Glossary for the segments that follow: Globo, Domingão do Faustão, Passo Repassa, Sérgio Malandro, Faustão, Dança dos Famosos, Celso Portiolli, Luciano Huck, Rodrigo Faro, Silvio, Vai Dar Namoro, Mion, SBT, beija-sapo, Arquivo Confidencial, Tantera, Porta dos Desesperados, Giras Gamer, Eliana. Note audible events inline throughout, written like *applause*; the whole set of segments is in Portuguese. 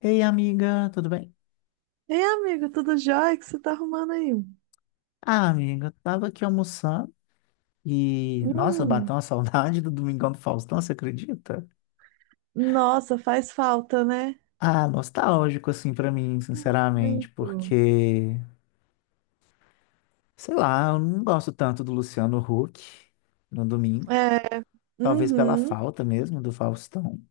Ei, amiga, tudo bem? Ei, amigo, tudo jóia? O que você tá arrumando aí? Ah, amiga, eu tava aqui almoçando e, nossa, Hum, bateu uma *laughs* saudade do Domingão do Faustão, você acredita? nossa, faz falta, né? Ah, nostálgico, assim, pra mim, sinceramente, Muito. porque, sei lá, eu não gosto tanto do Luciano Huck no domingo, É, talvez pela uhum, falta mesmo do Faustão,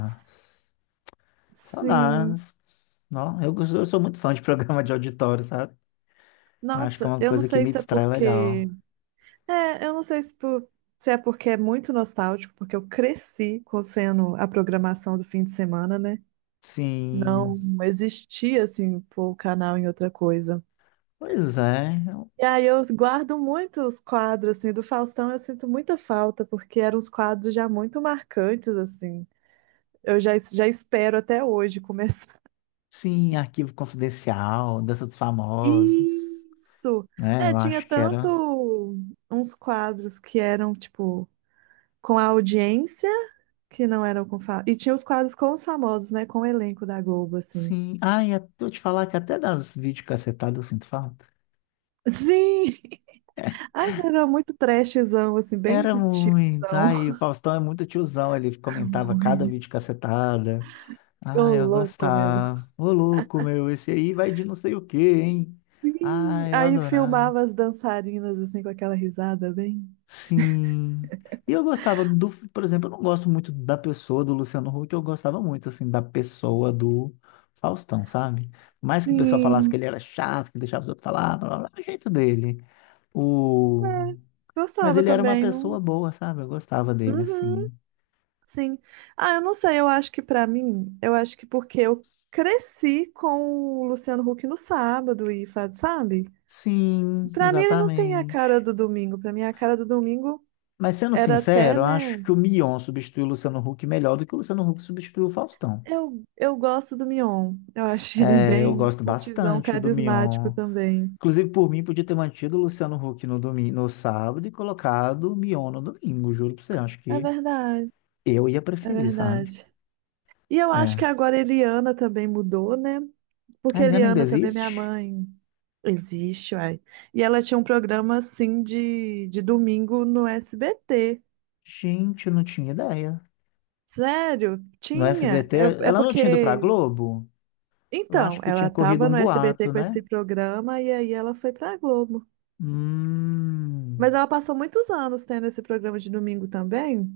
s- sim. saudades. Não, eu sou muito fã de *laughs* programa de auditório, sabe? Acho que é Nossa, uma eu não coisa que sei me se é distrai legal. porque. É, eu não sei se se é porque é muito nostálgico, porque eu cresci com sendo a programação do fim de semana, né? Sim, Não existia, assim, pôr o canal em outra coisa. pois é. E aí eu guardo muito os quadros, assim, do Faustão eu sinto muita falta, porque eram uns quadros já muito marcantes, assim. Eu já espero até hoje *laughs* começar. Sim, Arquivo Confidencial, Dança dos Famosos, Isso! né? É, Eu tinha acho que era. tanto uns quadros que eram, tipo, com a audiência, que não eram com... Fa... E tinha os quadros com os famosos, né, com o elenco da Globo, assim. Sim. Ai, eu vou te falar que até das videocassetadas eu sinto falta. Sim! *laughs* Ai, era muito trashzão, assim, bem Era de tiozão. muito. Ai, o Faustão é muito tiozão, ele comentava cada *laughs* videocassetada. Ô, Ai, eu louco, meu. gostava. Ô, louco, meu, esse aí vai de não sei o quê, hein? Sim. Ai, eu Aí adorava. filmava as dançarinas assim com aquela risada bem. Sim. E eu gostava do, por exemplo, eu não gosto muito da pessoa do Luciano Huck, eu gostava muito, assim, da pessoa do Faustão, sabe? Mais que o pessoal falasse que Sim. ele era chato, que deixava os outros falar, blá, blá, blá, o jeito dele. O... É, Mas gostava ele era uma também, pessoa não. boa, sabe? Eu gostava dele, Uhum, assim. sim. Ah, eu não sei, eu acho que pra mim, eu acho que porque eu cresci com o Luciano Huck no sábado e faz, sabe? Sim, Pra mim ele não tem a exatamente. cara do domingo, pra mim a cara do domingo Mas sendo era até, sincero, eu né? acho que o Mion substituiu o Luciano Huck melhor do que o Luciano Huck substituiu o Faustão. Eu gosto do Mion. Eu acho ele É, eu bem gosto mutizão, bastante do carismático Mion. também. Inclusive, por mim, podia ter mantido o Luciano Huck no domingo, no sábado e colocado o Mion no domingo, juro pra você. Acho É que verdade, eu ia é preferir, sabe? verdade. E eu acho É. que agora a Eliana também mudou, né? Porque A a Eliana ainda Eliana também, é minha existe? mãe, existe, uai. E ela tinha um programa, assim, de domingo no SBT. Gente, eu não tinha ideia. Sério? No Tinha? SBT, É, é ela não tinha ido pra porque... Globo? Eu Então, acho que ela tinha corrido tava um no SBT boato, com né? esse programa e aí ela foi pra Globo. Hum, Mas ela passou muitos anos tendo esse programa de domingo também.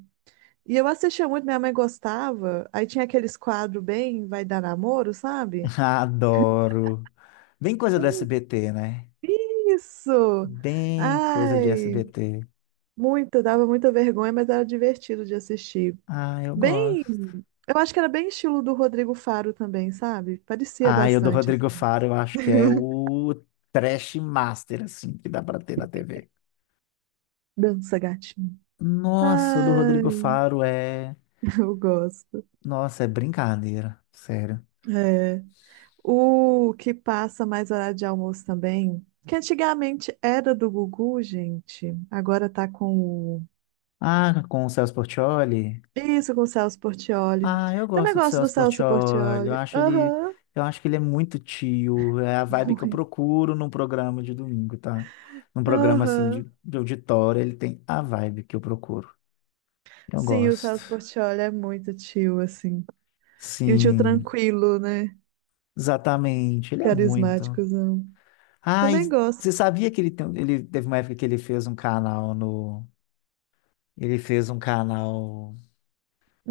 E eu assistia muito, minha mãe gostava. Aí tinha aqueles quadros bem Vai Dar Namoro, sabe? *laughs* adoro. Bem coisa do SBT, né? Isso! Bem coisa de Ai, SBT. muito, dava muita vergonha, mas era divertido de assistir. Ah, eu Bem, gosto. eu acho que era bem estilo do Rodrigo Faro também, sabe? Parecia Ah, eu do bastante, Rodrigo assim. Faro, eu acho que é o trash master, assim, que dá pra ter na TV. Dança gatinho. Nossa, o do Rodrigo Ai, Faro é. *laughs* eu gosto. Nossa, é brincadeira, sério. É. O que passa mais horário de almoço também, que antigamente era do Gugu, gente, agora tá com o... Ah, com o Celso Portiolli? Isso, com o Celso Portiolli. Ah, eu Também gosto do gosto do Celso Celso Portiolli. Eu Portiolli. acho ele. Aham, Eu acho que ele é muito tio. É a *laughs* vibe que eu muito. procuro num programa de domingo, tá? Num programa assim Aham. de auditório, ele tem a vibe que eu procuro. Eu Sim, o gosto. Celso Portiolli é muito tio, assim. E um tio Sim, tranquilo, né? exatamente. Ele é muito. Carismáticozão. Ai, Também gosto. você sabia que ele teve uma época que ele fez um canal no, ele fez um canal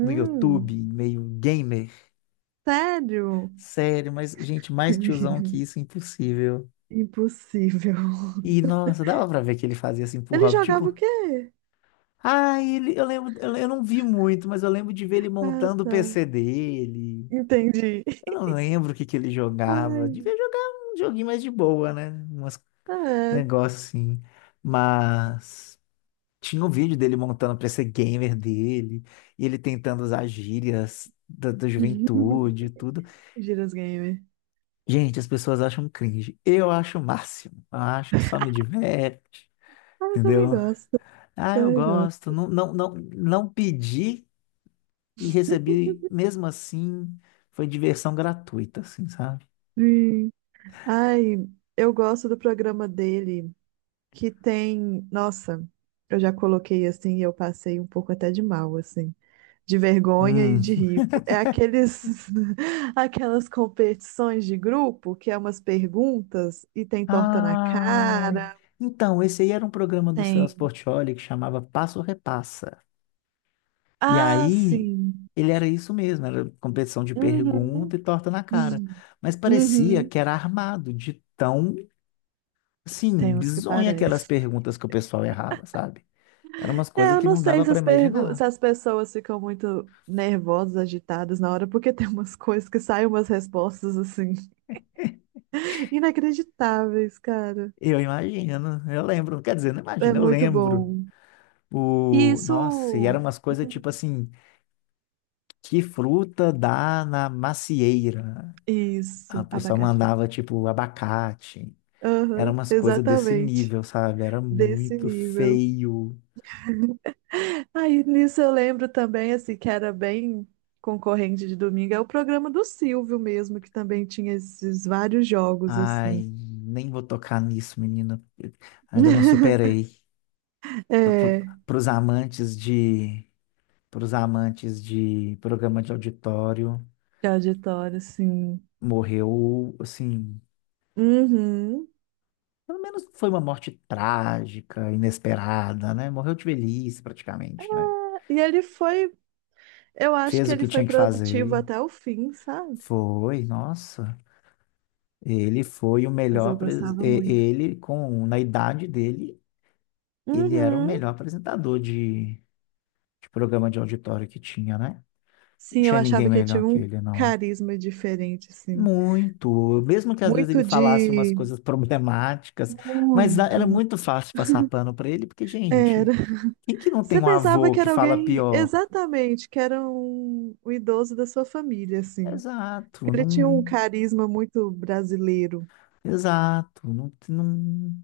no YouTube, meio gamer. sério? Sério, mas gente, mais tiozão que *laughs* isso, impossível. Impossível. E nossa, dava pra ver que ele fazia assim pro Ele hobby, jogava o tipo, quê? ai, ele, eu lembro, eu não vi muito, mas eu lembro de ver ele Ah, montando o tá. PC dele. Entendi. Eu não lembro o que que ele jogava. Devia Ai, jogar um joguinho mais de boa, né? Umas ah, é. negócio assim. Mas tinha um vídeo dele montando pra ser gamer dele, e ele tentando usar gírias da juventude e tudo. Giras Gamer. Gente, as pessoas acham cringe. Eu acho o máximo. Eu acho que só me diverte, Ah, eu também entendeu? gosto. Ah, eu Também gosto. gosto. Não, não, não, não pedi e recebi, mesmo assim, foi diversão gratuita, assim, sabe? Sim. Ai, eu gosto do programa dele, que tem. Nossa, eu já coloquei assim e eu passei um pouco até de mal, assim. De vergonha e de Hum. ripo. É aqueles, *laughs* aquelas competições de grupo que é umas perguntas e tem torta na Ai. cara, Então, esse aí era um programa do Celso tem. Portiolli que chamava Passo Repassa. E Ah, aí, sim. ele era isso mesmo, era competição de Uhum. pergunta e torta na cara. Hum. Mas parecia Uhum. que era armado, de tão, assim, Tem uns que bizonha aquelas parecem. perguntas que o pessoal errava, sabe? Eram umas É, coisas eu que não não sei dava se para as, pergu- se imaginar. as pessoas ficam muito nervosas, agitadas na hora, porque tem umas coisas que saem umas respostas assim, *laughs* inacreditáveis, cara. Eu imagino, eu lembro. Quer dizer, não É imagino, eu muito lembro. bom. E Nossa, e isso. eram umas coisas tipo Hum. assim, que fruta dá na macieira? A Isso, pessoa abacaxi. mandava, tipo, abacate. Eram Aham, umas coisas desse exatamente. nível, sabe? Era Desse muito nível. feio. Aí nisso eu lembro também, assim, que era bem concorrente de domingo, é o programa do Silvio mesmo, que também tinha esses vários jogos, Ai, assim. nem vou tocar nisso, menina. Eu ainda não *laughs* superei. É, Para os amantes de, para os amantes de programa de auditório, de auditório, assim. morreu assim. Uhum. Pelo menos foi uma morte trágica, inesperada, né? Morreu de velhice, praticamente, né? E ele foi, eu acho que Fez o ele que foi tinha que produtivo fazer. até o fim, sabe? Foi, nossa. Ele foi o Mas melhor. eu gostava muito. Ele, com na idade dele, ele era o Uhum. melhor apresentador de programa de auditório que tinha, né? Sim, Não eu tinha ninguém achava que ele melhor tinha que um ele, não. carisma diferente, assim. Muito. Mesmo que às vezes ele Muito falasse umas de. coisas *laughs* problemáticas, mas Muito. era muito fácil passar pano pra ele, porque, gente, Era. quem que não Você tem um pensava avô que que era fala alguém, pior? exatamente, que era um idoso da sua família, assim. Exato, Ele tinha um não. carisma muito brasileiro. Exato, não, não.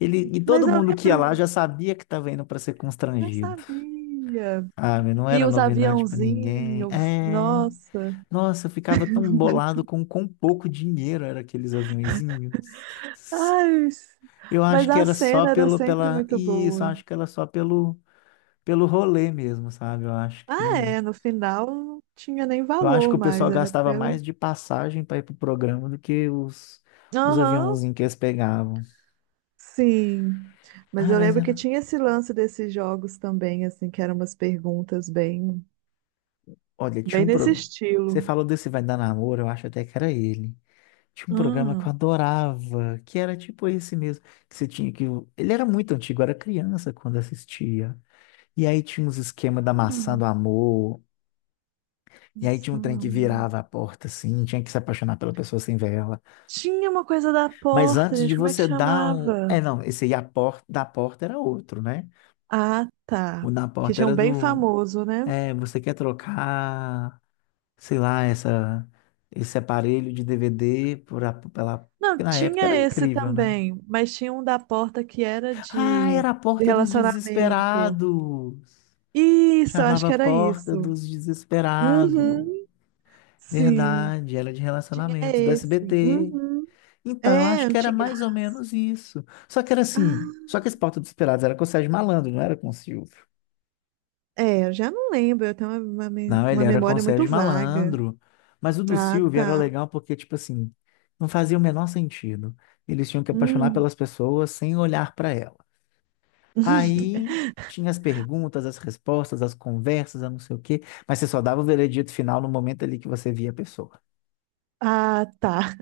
E Mas todo eu mundo que ia lá já lembro, sabia que estava indo para ser já constrangido. sabia. Sabe? Não E era os novidade para ninguém. aviãozinhos, É, nossa. nossa, eu ficava tão bolado com quão pouco dinheiro era aqueles aviõezinhos. Ai, Eu mas acho que a era só cena era pelo, sempre pela, muito isso, eu boa. acho que era só pelo, pelo rolê mesmo, sabe? Ah, é, no final não tinha nem Eu acho valor que o mais, pessoal era gastava pelo. mais de passagem para ir pro programa do que os Aham, aviãozinhos que eles pegavam. sim. Mas Ah, eu mas lembro que era, tinha esse lance desses jogos também, assim, que eram umas perguntas bem. olha, tinha Bem um nesse programa, você estilo. falou desse Vai Dar Namoro, eu acho até que era ele. Tinha um programa que eu Hum. adorava, que era tipo esse mesmo, que você tinha que, ele era muito antigo, eu era criança quando assistia. E aí tinha uns esquemas da maçã Hum. do amor, e aí tinha Isso um trem que não. virava a porta, assim, tinha que se apaixonar pela pessoa sem ver ela. Tinha uma coisa da Mas porta, antes de gente. Como é que você dar o... É, chamava? não, esse aí a porta da porta era outro, né? Ah, O tá. da Que porta tinha um era bem do... famoso, né? É, você quer trocar, sei lá, esse aparelho de DVD por a... pela... Não, Porque na época tinha era esse incrível, né? também, mas tinha um da porta que era Ah, era a de porta dos relacionamento. desesperados! Isso, eu acho Chamava que era Porta isso. dos Desesperados. Uhum, sim. Verdade, era de Tinha relacionamento, do esse. SBT. Uhum. Então, eu É, acho que era antiga. mais ou menos isso. Só que era Ah, assim, só que esse Porta dos Esperados era com o Sérgio Malandro, não era com o Silvio. é, eu já não lembro, eu tenho uma Não, ele uma era com o memória muito Sérgio vaga. Malandro. Mas o do Ah, Silvio era tá. legal porque, tipo assim, não fazia o menor sentido. Eles tinham que apaixonar Hum. pelas pessoas sem olhar para ela. *laughs* Aí tinha as perguntas, as respostas, as conversas, a não sei o quê, mas você só dava o veredito final no momento ali que você via a pessoa. Ah, tá.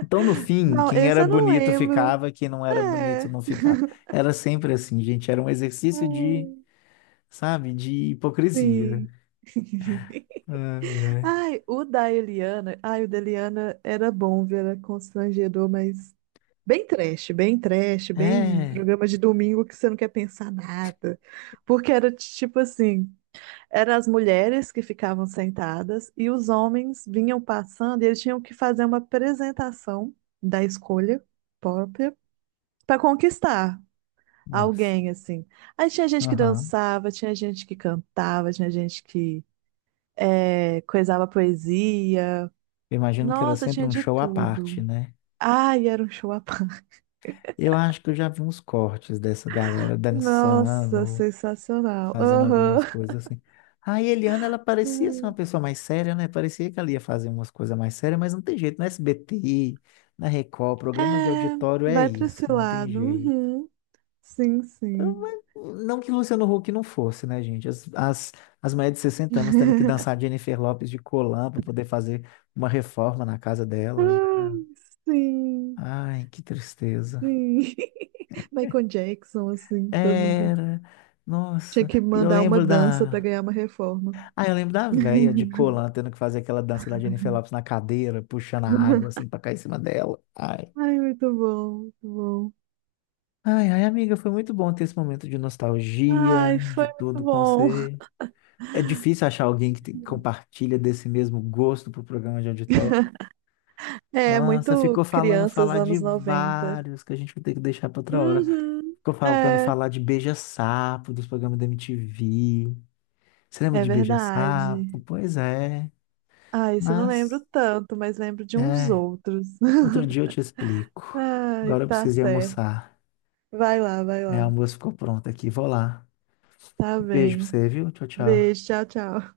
Então, no fim, Não, quem esse era eu não bonito lembro. ficava, quem não era bonito É. não ficava. Era sempre assim, gente. Era um exercício de, Hum, sabe, de hipocrisia. sim. *laughs* Ai, ai. Ai, o da Eliana. Ai, o da Eliana era bom, viu? Era constrangedor, mas bem trash, bem trash, bem É, programa de domingo que você não quer pensar nada. Porque era tipo assim: eram as mulheres que ficavam sentadas e os homens vinham passando e eles tinham que fazer uma apresentação da escolha própria para conquistar. nossa. Alguém, assim. Aí tinha gente que Aham. dançava, tinha gente que cantava, tinha gente que coisava poesia. Eu imagino que era Nossa, sempre tinha um de show à parte, tudo. né? Ai, era um show à parte. Eu acho que eu já vi uns cortes dessa galera Nossa, dançando, sensacional. fazendo Aham. algumas coisas assim. A Eliana, ela parecia ser uma pessoa mais séria, né? Parecia que ela ia fazer umas coisas mais sérias, mas não tem jeito. No SBT, na Record, programa de É, auditório é vai pra esse isso, não tem lado. jeito. Uhum. Sim, sim. Não que o Luciano Huck não fosse, né, gente? As mulheres de 60 anos tendo que dançar Jennifer Lopes de colã para poder fazer uma reforma na casa delas, Ai, né? sim, Ai, que tristeza. sim. *laughs* Michael Jackson, assim, todo mundo. Era. Tinha Nossa, que eu mandar uma lembro dança pra da. ganhar uma reforma. Ah, eu lembro da véia de *laughs* colã tendo que fazer aquela dança da Jennifer Lopes na cadeira, puxando a água assim pra cair em cima dela. Ai. Ai, muito bom, muito bom. Ai, ai, amiga, foi muito bom ter esse momento de nostalgia, Ai, de foi muito tudo com bom. você. É difícil achar alguém que compartilha desse mesmo gosto pro programa de auditório. É, Nossa, muito ficou falando crianças falar de anos noventa. vários que a gente vai ter que deixar para outra hora. Uhum, Ficou faltando é, falar de beija-sapo, dos programas da MTV. Você lembra é de beija-sapo? verdade. Pois é. Ai, isso eu não lembro Mas, tanto, mas lembro de uns é, outros. *laughs* outro dia eu te explico. Ai, Agora eu tá preciso ir certo. almoçar. Vai lá, vai É, o lá. almoço ficou pronto aqui. Vou lá. Tá Beijo pra bem. você, viu? Tchau, tchau. Beijo, tchau, tchau.